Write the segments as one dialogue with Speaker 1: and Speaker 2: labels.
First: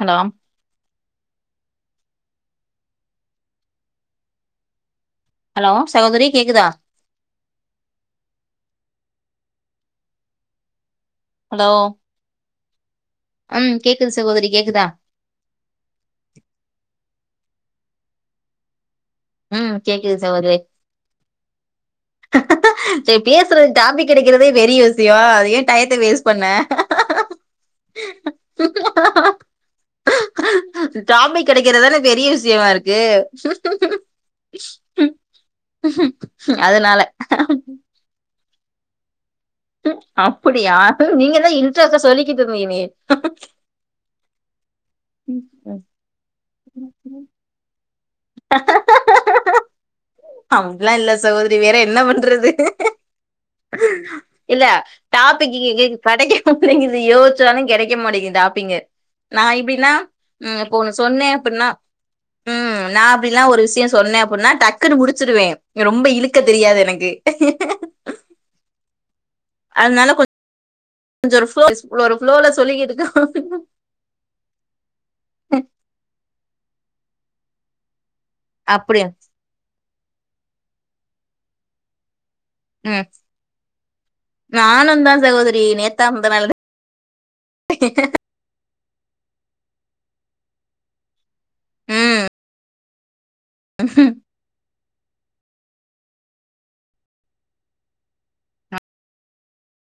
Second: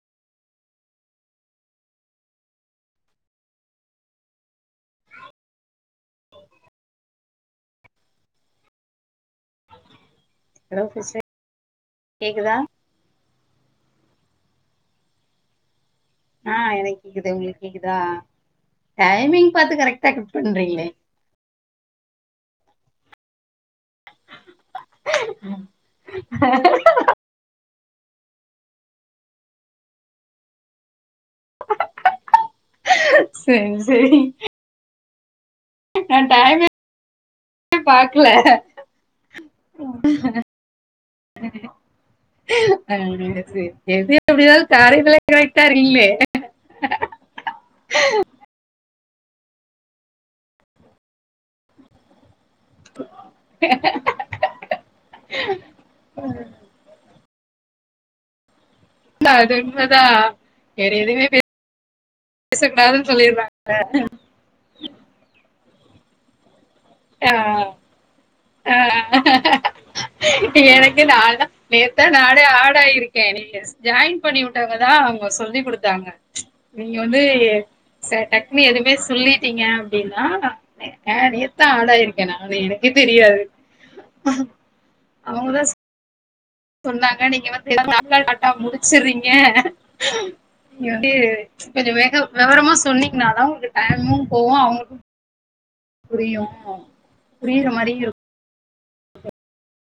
Speaker 1: hello சகோதரி கேக்குதா
Speaker 2: hello sister
Speaker 1: hello
Speaker 2: கேக்குதா
Speaker 1: ம் கேக்குது சகோதரி கேக்குதா
Speaker 2: ஆ எனக்கு கேக்குது உங்களுக்கு கேக்குதா டைமிங்
Speaker 1: ம்
Speaker 2: பாத்து கரெக்டா
Speaker 1: கேக்குது
Speaker 2: கட் பண்றீங்ளே
Speaker 1: சேர் பேசுறதுக்கு டாபிக் கெடைக்கறதே பெரிய வி யோ அத ஏன் டயத்த வேஸ்ட் பண்ண டாபிக் கெடைக்கறதானே பெரிய விஷயமா இருக்கு
Speaker 2: சரி சரி
Speaker 1: கு
Speaker 2: நா டைமே
Speaker 1: அதனால
Speaker 2: பாக்கல
Speaker 1: அப்படிய நீங்கதா இன்ட்ரெஸ்ட்டா சொல்லிக்கிட்டு இருந்தீங்களே
Speaker 2: எ எது எப்டினாளு காரியத்துல கரட்டா இருக்கீங்ளே
Speaker 1: [inaudible] அப்டிலா இல்ல சகோதரி வேற என்னா பண்றது இல்ல டாப்பிக்கு கடைக்கே மாட்டங்கிது யோசிச்சாலு கெடைக்க மாட்டேங்கிது டாப்பிங்கு நா
Speaker 2: அது
Speaker 1: இப்பின்னா
Speaker 2: உண்மதா
Speaker 1: ம் இப்ப
Speaker 2: வேற
Speaker 1: ஒன்னு
Speaker 2: எதுவுமே
Speaker 1: சொன்னே அப்பின்னா ம் ந
Speaker 2: பேசக்கூடாதுன்னு
Speaker 1: இப்டில்லா
Speaker 2: சொல்லிடுறாங்க
Speaker 1: ஒரு விஷய சொன்னே அப்டின்னா டக்குன்னனு முடிச்சருவே ரொம்ப இழுக்க தெரியாது எனக்
Speaker 2: அ அ
Speaker 1: அதனால கொஞ்
Speaker 2: எனக்கே நாதா நேத்தா நானே
Speaker 1: ஃப்ளோல சொல்லிக்கிட்டு
Speaker 2: ஆடாயிருக்கே
Speaker 1: இருக்கோ
Speaker 2: நீங்க ஜாயின் பண்ணி உட்டவங்கதா அவுங்க சொல்லிக்குடுத்தாங்க நீங்க வந்து ச டக் இன்னு எதுவுமே
Speaker 1: அப்டியா
Speaker 2: சொல்லிட்டீங்க அப்டின்னா நா அ நேத்தா ஆடாயிருக் ஏனா வந்து எனக்கே
Speaker 1: ம்
Speaker 2: தெரியாது அ
Speaker 1: நானுந்தா
Speaker 2: அவுங்கதா
Speaker 1: சகோதரி
Speaker 2: சொ
Speaker 1: நேத்தா முந்தநாள்
Speaker 2: சொன்னாங்க நீங்க வந்து லாட்டாலாட்டா முடிச்சறீங்க நீங்க வந்து கொஞ்சோ வேக
Speaker 1: ம்
Speaker 2: வெவரமா சொன்னீங்கன்னாதா கொஞ்சோ டைமு போவு அவங்களு புரியு புரியற மாரியு இருக்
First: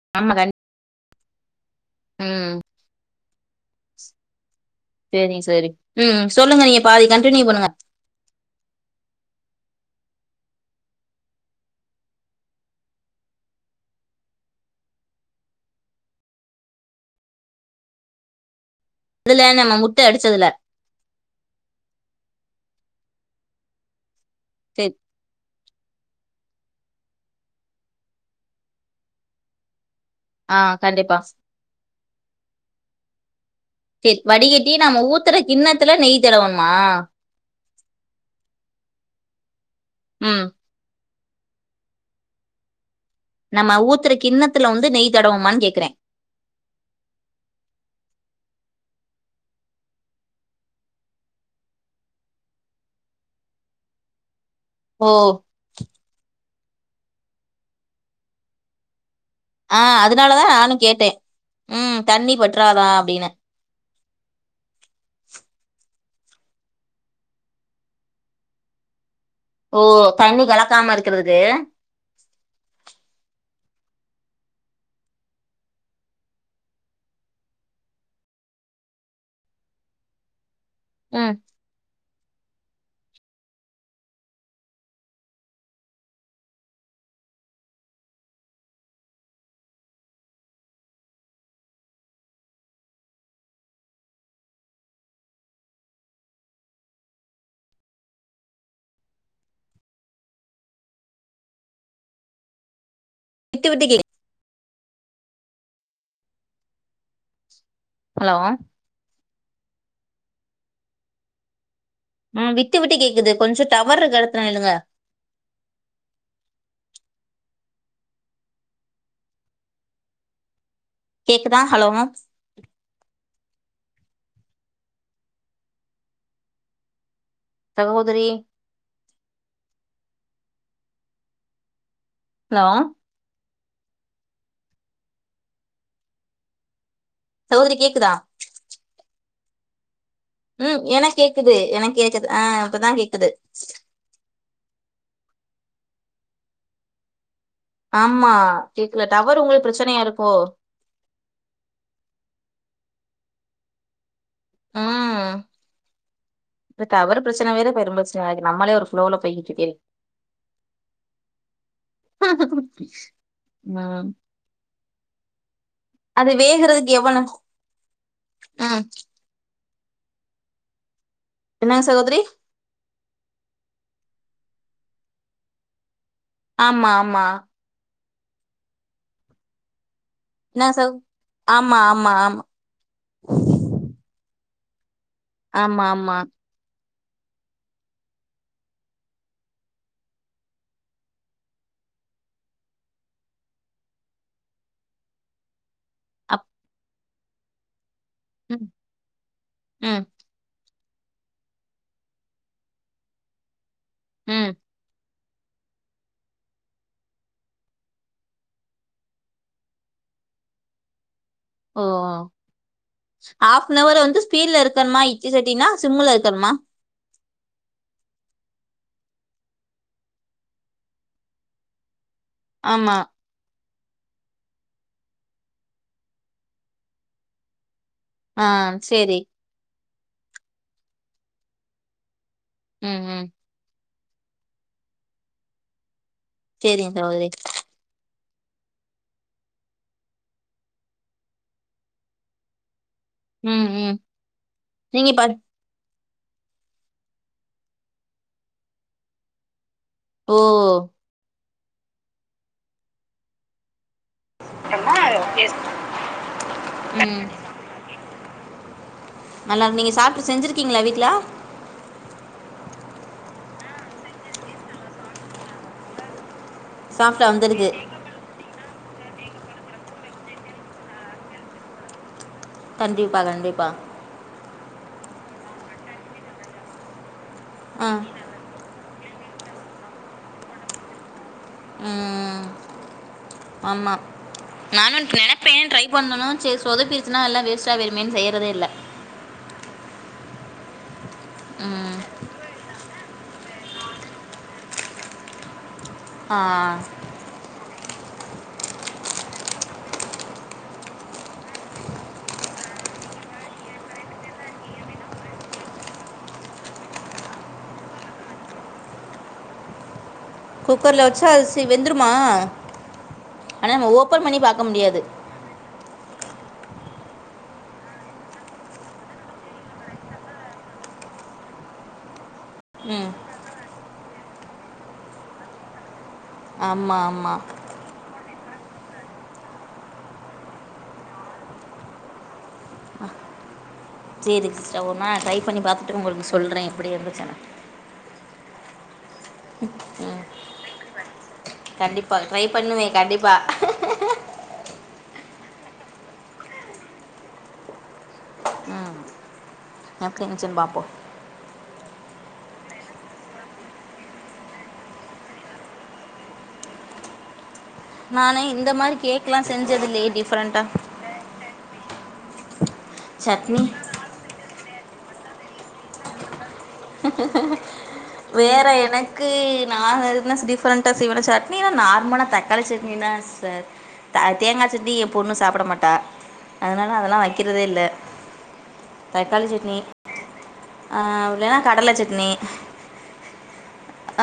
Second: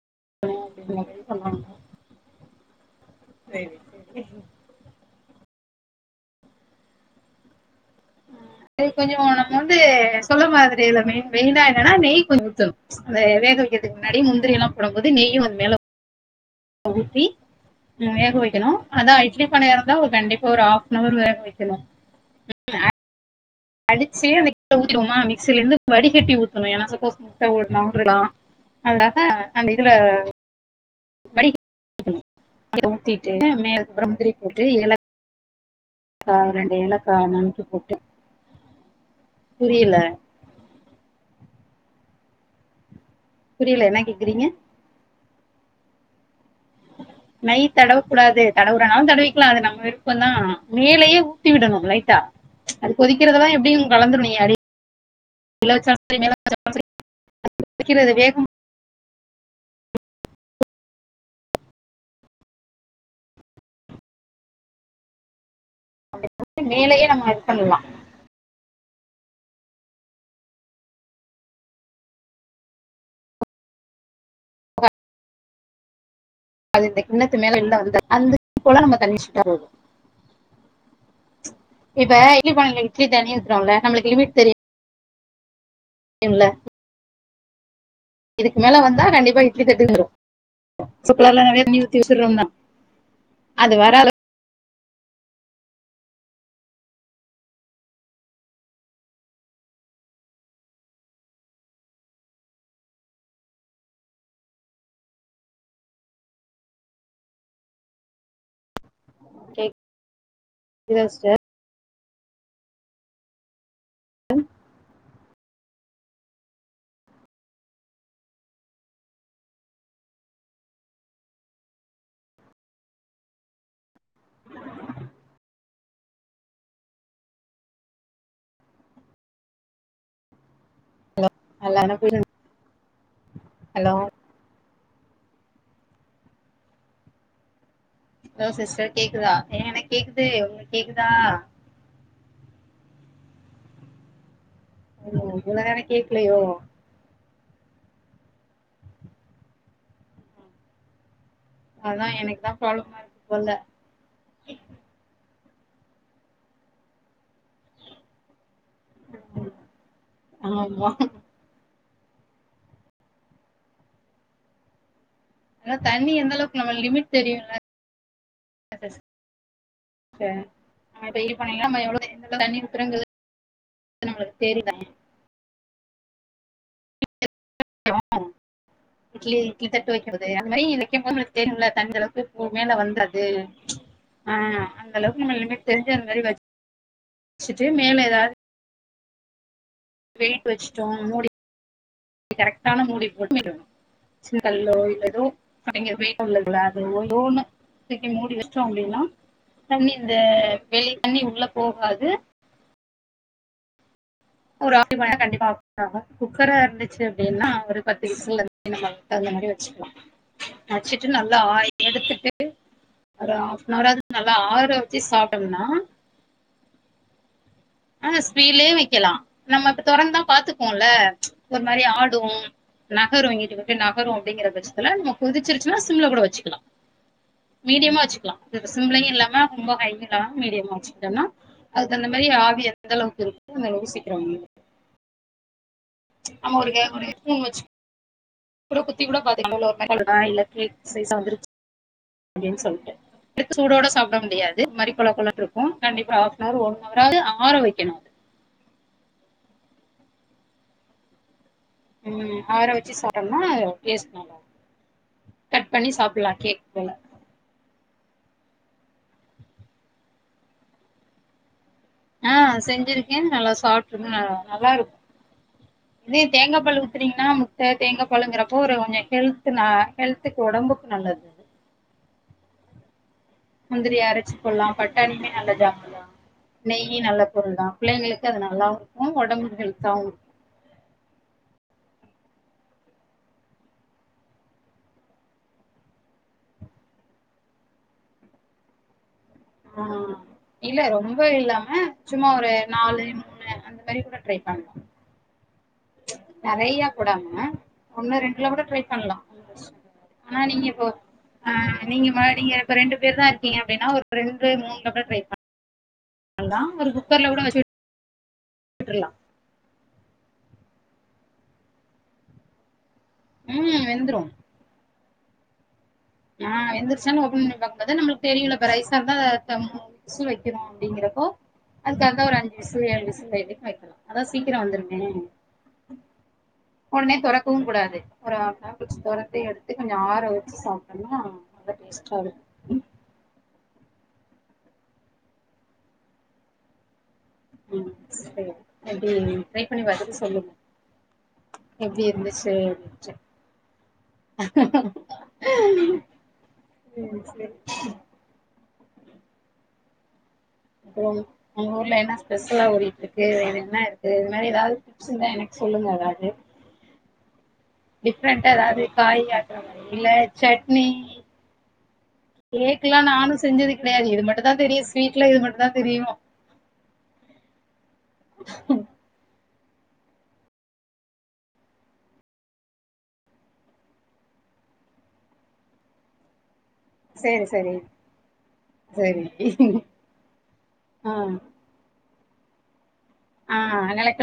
Speaker 1: ஆமா கண்
Speaker 2: எல்லாமே சொல்றாங்
Speaker 1: ம்
Speaker 2: சரி சரி
Speaker 1: சேரி சேரி ம் சொல்லுங்க நீங்க பாதி கண்டினியூ பண்ணுங்க
Speaker 2: நெய் கொஞ்ச வோனு போது சொல்ல மரத்துட்ட இதுல மெய் மெயின்னா என்னன்னா நெய் கொஞ்சோ ஊத்தணு சே வேக வைக்கறதுக்கு முன்னாடி முந்திரில்லா போடும் போது நெய்யு அதுமேல ஊத்தி வேக வைக்கணு அதா
Speaker 1: இதுல
Speaker 2: இட்லி
Speaker 1: நம்ம
Speaker 2: பானையா இருந்தா
Speaker 1: முட்ட
Speaker 2: ஒரு
Speaker 1: அடிச்சதுல
Speaker 2: கண்டிப்பா ஒரு ஆஃப் னவர் வேகவைக்கணு அடிச்சு மிக்
Speaker 1: சேரி
Speaker 2: ஊத்திடுவோமா மிக்சில இருந்து வடிகட்டி ஊத் ஏனா சப்போஸ் முட்ட ஓட்னா கூட இர்கலா அதனால அந்த இதுல
Speaker 1: ஆ கண்டிப்பா
Speaker 2: [inaudible] ஊத்திட்டு மேற்புரா முதிரி போட்டு ஏலக்
Speaker 1: உத்தர கின்னத்துல நெய்
Speaker 2: கா
Speaker 1: தடவணுமா
Speaker 2: ரெண்டு ஏலக்கா நருக்கி போட்டு புரியல
Speaker 1: ம் நம்ம
Speaker 2: புரியல என்ன
Speaker 1: ஊத்துற
Speaker 2: கேக்குறீங்க
Speaker 1: கிண்ணத்துல வந்து நெய் தடவோமான் கேக்குறே
Speaker 2: நைய் தடவக்க கூடாது தடவுறனாலு தடவிக்கலா அது நம்ம விருப்பந் தா மேலயே ஊத்தி விடணு லைட்டா அது கொதிக்கிறதுதா எப்டியு கலந்துரு நீ அரி
Speaker 1: ஓ
Speaker 2: கில வெச்சாலு செரி மேல வெச்சலு சரி வைக்க [inaudible]
Speaker 1: ஆ அதனாலதா நானு கேட்டே ம் தண்ணி பற்றாதா அப்டினு
Speaker 2: [inaudible] மேலயே நம்ம இது பண்லா
Speaker 1: ஓ தண்ணி கலக்காம இருக்கறது
Speaker 2: அது இந்த கிண்ணத்து மேல இருந்த வந்த அந்த போல நம்ம தண்ணிச்சுட்டா போது
Speaker 1: ம்
Speaker 2: இப்ப இட்லி பானைல இட்லி தண்ணி ஊத்தரோலா நம்பளுக்கு லிமிட் தெரி யுல்ல இதுக்கு மேல வந்தா கண்டிப்பா இட்லி தட்டுவரு சுக்கர்லலா தண்ணி ஊத்தி விசுல் வந்தா அது வரளவ்
Speaker 1: விட்டு விட்டு கே ஹலோ
Speaker 2: கேக் துத சிஸ்டர்
Speaker 1: ம் விட்டு விட்டு கேக்குது கொஞ்சோ டவர் இர்க எடத்துல நில்லுங்க கேக்குதா ஹலோ மேம் சகோதிரி
Speaker 2: [unintelligible]
Speaker 1: ஹலோ
Speaker 2: ஹலோ
Speaker 1: சகோதிரி கேக்குதா
Speaker 2: ஹலோ சிஸ்டர் கேக்குதா ஆ எனக்கு கேக்குது உங்களுக்கு
Speaker 1: ம்
Speaker 2: கேக்குதா
Speaker 1: எனக்கு கேக்குது எனக்கு கேக்குது ஆ இப்பதா கேக்குது
Speaker 2: ம் இவ்ளோ நேரோ கேக்கலயோ
Speaker 1: ஆமா கேக்கல டவர் உங்களுக்கு பிரச்சனையா இருக்கோ
Speaker 2: அதா எனக்குதா ப்ராப்ளமா இருக்கு போல
Speaker 1: ம் டவர் பிரச்சன வேற பெரும் பிரச்சனயா இருக்கு நம்மளே ஒரு ஃப்ளோ போயிகிட்ருக்கே
Speaker 2: ஆமா
Speaker 1: ஆ
Speaker 2: ஆனா தண்ணி
Speaker 1: அது
Speaker 2: எந்த அளவுக்கு நம்ம
Speaker 1: வேகறதுக்கு
Speaker 2: லிமிட்
Speaker 1: எவ்ளோ
Speaker 2: தெரியுல
Speaker 1: ம் என்னங்க சகோதரி
Speaker 2: [unintelligible] தண்ணி உத்துரங்குறது நம்மளுக்கு தெரிதா
Speaker 1: ஆமா ஆமா
Speaker 2: [unintelligible] இட்லி இட்லி தட்டு வைக்கிறது அந்த
Speaker 1: நா
Speaker 2: மாரி
Speaker 1: ச
Speaker 2: வைக்கும் போது உங்களுக்கு தெரியும் லா
Speaker 1: ஆமா
Speaker 2: தண்ணி
Speaker 1: ஆமா ஆமா
Speaker 2: அளவுக்கு மேல வந்தது ஆ அந்த அளவுக்கு நம்ம லிமிட்
Speaker 1: ஆமா
Speaker 2: தெரிஞ்சு அந்த
Speaker 1: ஆமா
Speaker 2: மாரி வச் சுட்டு மேல ஏதா வெயிட் வச்சுட்டோ முடி கரெக்டான மூடி [unintelligible] சின்ன கல்லோ இல்ல எதோ அப்ப இங்க
Speaker 1: அப்
Speaker 2: வேணுலங்கா [unintelligible] தூக்கி மூடி வச்சோ
Speaker 1: ம்
Speaker 2: அப்டின்னா தண்ணி
Speaker 1: ம்
Speaker 2: இந்த வெளிய தண்ணி உள்ள போகாது
Speaker 1: ம்
Speaker 2: ஒரு [unintelligible] கண்டிப்பா குக்கர இருந்துச்சு அப்டின்னா ஒரு பத்து விசுல நம தகுந்தமாரி வச்சுக்கலா நச்சுட்டு நல்லா
Speaker 1: ஓ
Speaker 2: ஆயில் எடுத்துட்டு ஒரு ஹாஃப்னவர் ஆது
Speaker 1: வந்து
Speaker 2: நல்லா
Speaker 1: ஸ்பீட்ல
Speaker 2: ஆற வச்சு
Speaker 1: இருக்கணுமா இட்லி
Speaker 2: சாப்டம்னா
Speaker 1: சட்டினா சிம்முல இருக்கணுமா
Speaker 2: ஆ ஸ்விலே வைக்கலா நம்ம இப்ப துறந்துந்தா பாத்துக்குவோம்ல ஒரு மாரி ஆடு
Speaker 1: ஆமா
Speaker 2: நகரு இங்கிட்டுக்கு நகரு அப்டிங்கிற பட்சத்துல நம்ம கொதிச்சிருச்சுனா சிம்ல கூட வச்சுக்கலா மீடியமா
Speaker 1: ஆ
Speaker 2: வச்சு சிம்லயும்
Speaker 1: சேரி
Speaker 2: இல்லாம ரொம்ப ஹை ல ம் இல்லாம மீடியமா வச்சுகிட்டோனா அதுக்குதகுந்த மாரி ஆவி
Speaker 1: ம்
Speaker 2: எந்தளவுக்கு
Speaker 1: ம்
Speaker 2: [unintelligible] அந்த [unintelligible] சிக்கிரோ ஆமா
Speaker 1: சேரிங்க
Speaker 2: [unintelligible]
Speaker 1: சகோதரி
Speaker 2: ஹேட்போன் வச்சு கூட குத்தி கூட பாத்தீங் ப்டின் சொல்ட்டு
Speaker 1: ம்
Speaker 2: சுடோட
Speaker 1: ம்
Speaker 2: சாப்ட முடியாது ஒரு மாரி
Speaker 1: நீங்க
Speaker 2: கொல
Speaker 1: ப
Speaker 2: கொலன்னு இருக்கு கண்டிப்பா ஹாஃப்னார் ஓன்னார் அது ஆர வைக்கணும்
Speaker 1: ஓ
Speaker 2: ம் ஆற வச்சு சாப்டோனா டேஸ்ட் நல்லாருக்கு போல
Speaker 1: ம் நல்லாரு நீங்க சாப்ட்டு செஞ்சிருக்கீங்களா வீட்ல
Speaker 2: ஆ செஞ்சிருக்கே நல்லா சாப்டருக்கு ஆ நல்லாருக்கு இதுலயே தேங்கா பால்
Speaker 1: சாஃப்டா
Speaker 2: ஊத்திரிங்கனா
Speaker 1: வந்திருக்கு
Speaker 2: முட்ட தேங்கப் பால்லுங்கிறப்போ ஒரு ஹெல்த்துனா ஹெல்த்துக்கு ஒடம்புக்கு நல்லது
Speaker 1: கண்டிப்பா கண்டிப்பா
Speaker 2: இது மாரி அரச்சு போல்லாம் பட்டாணியுமே நல்லதாம்லா நெய்யும் நல்ல பொருலாம்
Speaker 1: ஆ
Speaker 2: பிள்ளைங்களுக் க்கு அது நல்லாவு இருக்கும் ஒடம்புக்கு ஹெல்த்தாவும் இர்
Speaker 1: ம் ம் ஆமா நானு நெனப்பே ட்ரை பண்ணனும் செரி சொதப்பிடிச்சுன்னா எல்லா வேஸ்டா வேய்றமேன் செய்யறதே இல்ல
Speaker 2: ஆ இல்ல ரொம்ப இல்லாம
Speaker 1: ம்
Speaker 2: சும்மா ஒரு நாலு மூணு அந்த மாரி கூட ட்ரை பண்லா
Speaker 1: ஆ
Speaker 2: நெறைய கூடாம ஒண்ணு ரெண்டுல கூட ட்ரை பண்லா ஆனா நீங்க இப்போ ஆ நீங்க நீங்க இப்ப ரெண்டு பேரு தா இருக்கீங்க அப்டின்னா ஒரு ரெண்டு மூண்ல கூட ட்ரை பண் வந்தா ஒரு குக்கர்ல கூட வச்சுட் விட்ருலா
Speaker 1: குக்கர்ல வச்சா அரிசி வெந்துருமா ஆனா
Speaker 2: ம்
Speaker 1: நம்ம
Speaker 2: வெந்துரு
Speaker 1: ஓப்பன் பண்ணி பாக்க முடியாது
Speaker 2: ஆ வெந்திருச்சான் ஓப்பன் பண்ணி பாக்க கூடாது அதா நம்ப்ளுக் தெரியுல இப்ப ரைஸ்ஸாருந்தா தம் சு வெக்கணு அப்டிங்கிறப்போ அதுக்காக தா ஒரு அஞ்சு விசுல் ஏழு
Speaker 1: ம்
Speaker 2: விசுல் எ வெக்கலா அதா சீக்கிரோ வெந்திருமே
Speaker 1: [inaudible]
Speaker 2: ஒன்னே
Speaker 1: ஆமாம்
Speaker 2: தொறக்கவு கூடாது ஒரு ஆஃப்ன்னவர் கழ்ச்சி தொறந்து எடுத்து கொஞ்சோ ஆற வச்சு சாப் ட்டோன்னா ரொம்ப டேஸ்ட்டா இருக்
Speaker 1: சேரிங் சிஸ்டர் ஒரு நாள் ட்ரை பண்ணி பாத்துட்டு உங்களுக்கு சொல்ற எப்படி இருந்துச்சுன்னு
Speaker 2: ம் சரி எப்டி இருந்துன் ட்ரை பண்ணி பாத்துட்டு
Speaker 1: ம்
Speaker 2: சொல்லுங்க எப்டி
Speaker 1: கண்டிப்பாக ட்ரை பண்ணுவேன்
Speaker 2: இருந்துச்சுன்ட்டு
Speaker 1: கண்டிப்பாக
Speaker 2: சேர் சேர்
Speaker 1: ஓகேங்க சிம்பாப்
Speaker 2: உங் உங்க ஊர்ல என்ன ஸ்பெஷலா ஓடிட்ருக்கு என்ன இருக்கு இது மாரி எதாவ் சின்னா எனக் சொல்லுங்க எதாவ்து
Speaker 1: நான்
Speaker 2: டிஃப்ரெண்டா
Speaker 1: இந்த
Speaker 2: எதாவ்து
Speaker 1: மாதிரி
Speaker 2: காய்
Speaker 1: கேக்லாம்
Speaker 2: அந்த மாதிரி
Speaker 1: செஞ்சது இல்லையே
Speaker 2: இல்ல
Speaker 1: டிஃப்ரெண்ட்டாக
Speaker 2: சட்னி கேக்குல்லா நானு
Speaker 1: சட்னி
Speaker 2: செஞ்சது கெடயாது இது மட்டு தா தெரியு ஸ்வீட்ல இது மட்டு தா தெரியு
Speaker 1: வேற எனக் கு நா எதுன்னா டிஃப்ரெண்டா செய்வனா சட்னின்னா நார்மலா தக்காளி சட்னி தா சிஸ்டர் அ தேங்கா சட்னி என் பொண்ணு சாப்பிட மாட்டா அதனால அதெல்லா
Speaker 2: சேரி
Speaker 1: வைக்கிறதே
Speaker 2: சேரி
Speaker 1: இல்ல
Speaker 2: சேரி
Speaker 1: தக்காளி சட்னி ஆ இல்லன்னா கடல சட்னி
Speaker 2: ஆ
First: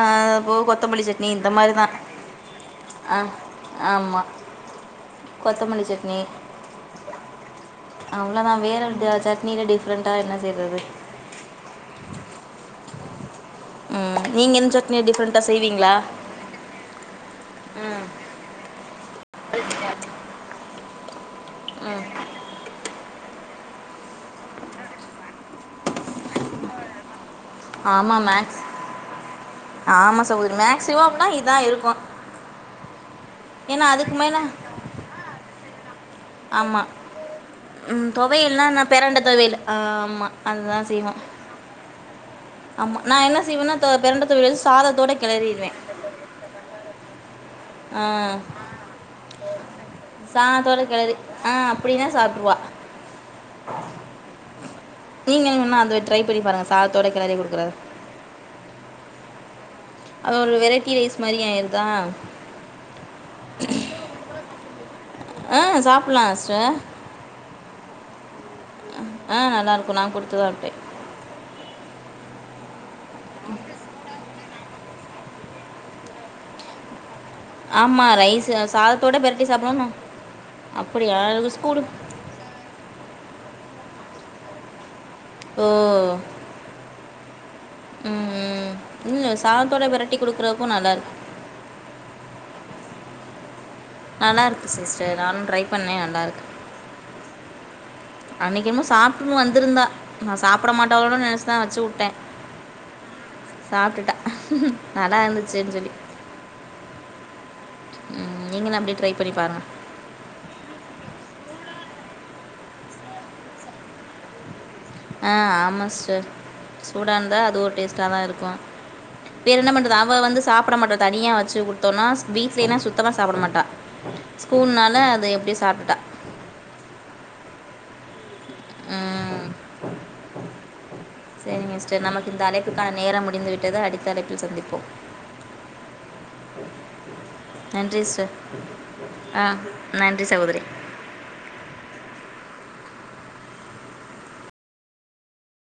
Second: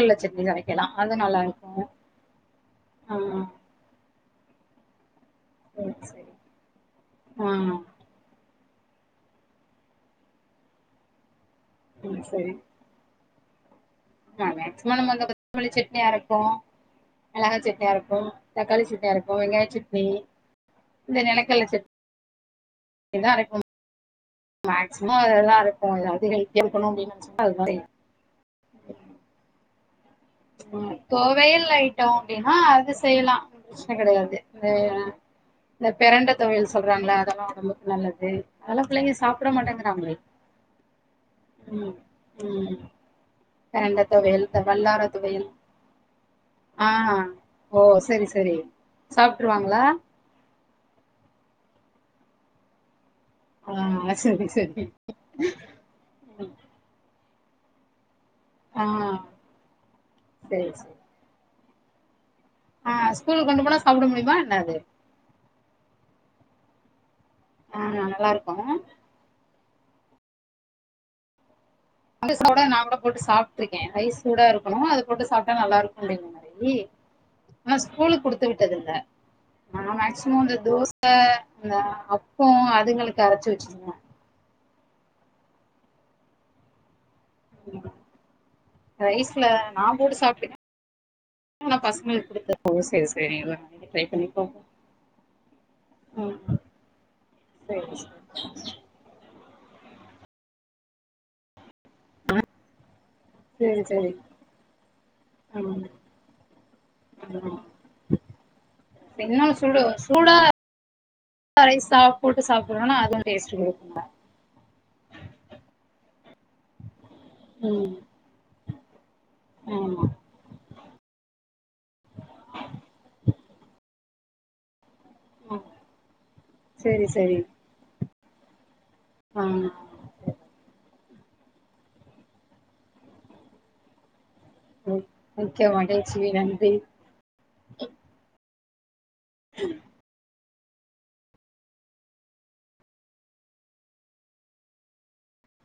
Speaker 1: அ
Speaker 2: சட்னி
Speaker 1: அப்புறோ
Speaker 2: அரைக்கலா
Speaker 1: கொத்தமல்லி
Speaker 2: அது
Speaker 1: சட்னி
Speaker 2: நல்லா
Speaker 1: இந்த
Speaker 2: இருக்கு
Speaker 1: மாரிதா
Speaker 2: ஆ
Speaker 1: அ ஆமா கொத்தமல்லி
Speaker 2: சேரி
Speaker 1: சட்னி
Speaker 2: சேரி ஆ
Speaker 1: அவ்ளோதா வேறெந்த சட்னியில டிஃப்ரெண்டா என்ன செய்றது
Speaker 2: ம் சரி நா
Speaker 1: நீங்கள் என்ன
Speaker 2: மேக்சிமம்
Speaker 1: சட்னி
Speaker 2: நம்ம அந்த
Speaker 1: டிஃப்ரெண்ட்டாக
Speaker 2: கொத்தமல்லி
Speaker 1: செய்வீங்களா
Speaker 2: சட்னி அரைப் ப்போ மெளகா சட்னி
Speaker 1: ம்
Speaker 2: அரைப்போ தக்காளி சட்னி அரைப்போ வெங்காய சட்னி இந்த நிலக்கல்ல சட்
Speaker 1: ம்
Speaker 2: இதா அரைப்போ மேக்சிமோ அதெல்லா அரைப்போ எதாவ்து ரெஸ்ட் எடுக்கனு அப்டின் நெனச்சோனா அது மாரி
Speaker 1: ஆமா மேக்ஸ் ஆமாம் சகோதரி மேக்ஸிமம் அப்படின்னா
Speaker 2: தொவையல்
Speaker 1: இதுதான் இருக்கும்
Speaker 2: ஐட்டோ அப்டின்னா அது செய்லா
Speaker 1: ஏன்னா
Speaker 2: பிரச்சன
Speaker 1: அதுக்கு மேலே
Speaker 2: கெடயாது செய்லா இந்த பெரண்ட தொவையல்
Speaker 1: ஆமாம்
Speaker 2: சொல்றாங்ள அதெல்லா ஒடம்புக்கு
Speaker 1: ம்,
Speaker 2: நல்லது
Speaker 1: துவையல்னா
Speaker 2: அதல்லா
Speaker 1: நான்
Speaker 2: பிள்ளைங்க
Speaker 1: பிரண்ட
Speaker 2: சாப்பிட
Speaker 1: துவையல்
Speaker 2: மாட்டேங்கிறாங்களே
Speaker 1: ஆமாம் அதுதான் செய்வோம்
Speaker 2: ம் ம்
Speaker 1: ஆமாம் நான் என்ன செய்வேன்னா தொ-
Speaker 2: தேங்கா
Speaker 1: பிரண்ட
Speaker 2: தொவையல்
Speaker 1: துவையல்
Speaker 2: இந்த
Speaker 1: வந்து
Speaker 2: வல்லார
Speaker 1: சாதத்தோட
Speaker 2: வையல்
Speaker 1: கிளறிடுவேன்
Speaker 2: ஆ ஓ சரி சரி சாப்ட்டுருவாங்ளா
Speaker 1: சாதோட கெழரி ஆ அப்டினா சாப்ட்ருவா
Speaker 2: ஆ சரி சரி
Speaker 1: நீங்க வேணா அத ட்ரை பண்ணி பாருங்க சாதத்தோட கெளரி குடுக்குற
Speaker 2: ஆ
Speaker 1: அ ஒரு
Speaker 2: சரி சரி
Speaker 1: வெரைட்டி ரைஸ் மாரி ஆய்ருதா
Speaker 2: ஆ ஸ்கூலுக் கொண்டு போனா சாப்ட முடிமா என்ன அது
Speaker 1: ஆ சாப்புல்லா சிஸ்ட
Speaker 2: ஆ நல்லா இருக்கு
Speaker 1: ஆ நல்லா இருக்கு நா குடுத்துதா உட்டே
Speaker 2: [inaudible] நா கூட போட்டு சாப்ட்ருக்கே ரைஸ் சூடா இருக்கணு அதப் போட்டு சாப்ட்டா நல்லாருக்கு அப்டின்ற மாரி ஆனா
Speaker 1: ஆமாம்
Speaker 2: ஸ்கூலுக் குடுத்து
Speaker 1: ரைஸ்
Speaker 2: விட்டதில்ல
Speaker 1: சாதத்தோட பெரட்டி
Speaker 2: நா
Speaker 1: சாப்பிடணும்
Speaker 2: மேக்சிமம் இந்த தோச
Speaker 1: அப்படியா எனக்கு
Speaker 2: இந்த
Speaker 1: ஸ்கூலு
Speaker 2: அப் பொ அதுங்களுக்கு அரச்சு வச்சுருவ
Speaker 1: ஓ ம் ம் இல்ல
Speaker 2: ரைஸ்ல நா
Speaker 1: சாதத்தோட பெரட்டி
Speaker 2: போட்டு சாப்ட்டுருக்கேன்
Speaker 1: குடுக்குறப்போ நல்லாருக்
Speaker 2: ஆனா பசங்களுக்கு குடுத்த [inaudible] ஓ சேரி சேரி
Speaker 1: நல்லாருக்கு சிஸ்டர் நானு ட்ரை பண்ணே நல்லாருக்கு
Speaker 2: சேரி
Speaker 1: என்னமோ சாப்ட்டுனு வந்துருந்தா நா சாப்ட மாட்டாங்களோன் நெனச்சுதா வச்சு உட்டே
Speaker 2: சரி சரி
Speaker 1: சாப்ட்டுட்டா நல்லா
Speaker 2: ஆ
Speaker 1: இருந்துச்சுன் சொல்லி ம், நீங்களும் அப்படியே ட்ரை பண்ணி
Speaker 2: என்ன
Speaker 1: பாருங்கள்
Speaker 2: சூடு சூடா [unintelligible] ரைஸ் சாப்புட்டு சாப்புட்றோனா அதுவு டேஸ்ட்டு குடுக்குங்க
Speaker 1: ஆ ஆமா சிஸ்டர் சூடான்ந்தா அது ஒரு
Speaker 2: ம்
Speaker 1: டேஸ்ட்டா தா இருக்கு வேற என்ன பண்றது
Speaker 2: ஆமா
Speaker 1: அவ வந்து சாப்ட மாட்டா தனியா வச்சு குடுத்தோன்னா வீட்லேனா சுத்தமா சாப்ட மாட்டா ஸ்கூல்னால அ த எப்டியோ சாப்டுட்டா
Speaker 2: சேரி சேரி ஆ
Speaker 1: சேரிங்க சிஸ்டர் நமக்கு இந்த அழைப்புக்கான நேரம் முடிந்து விட்டது அடுத்த அழைப்பில் சந்திப்
Speaker 2: மிக்க மகிழ்ச்சி நன்றி
Speaker 1: நன்றி சிஸ்ட ஆ நன்றி சகோதரி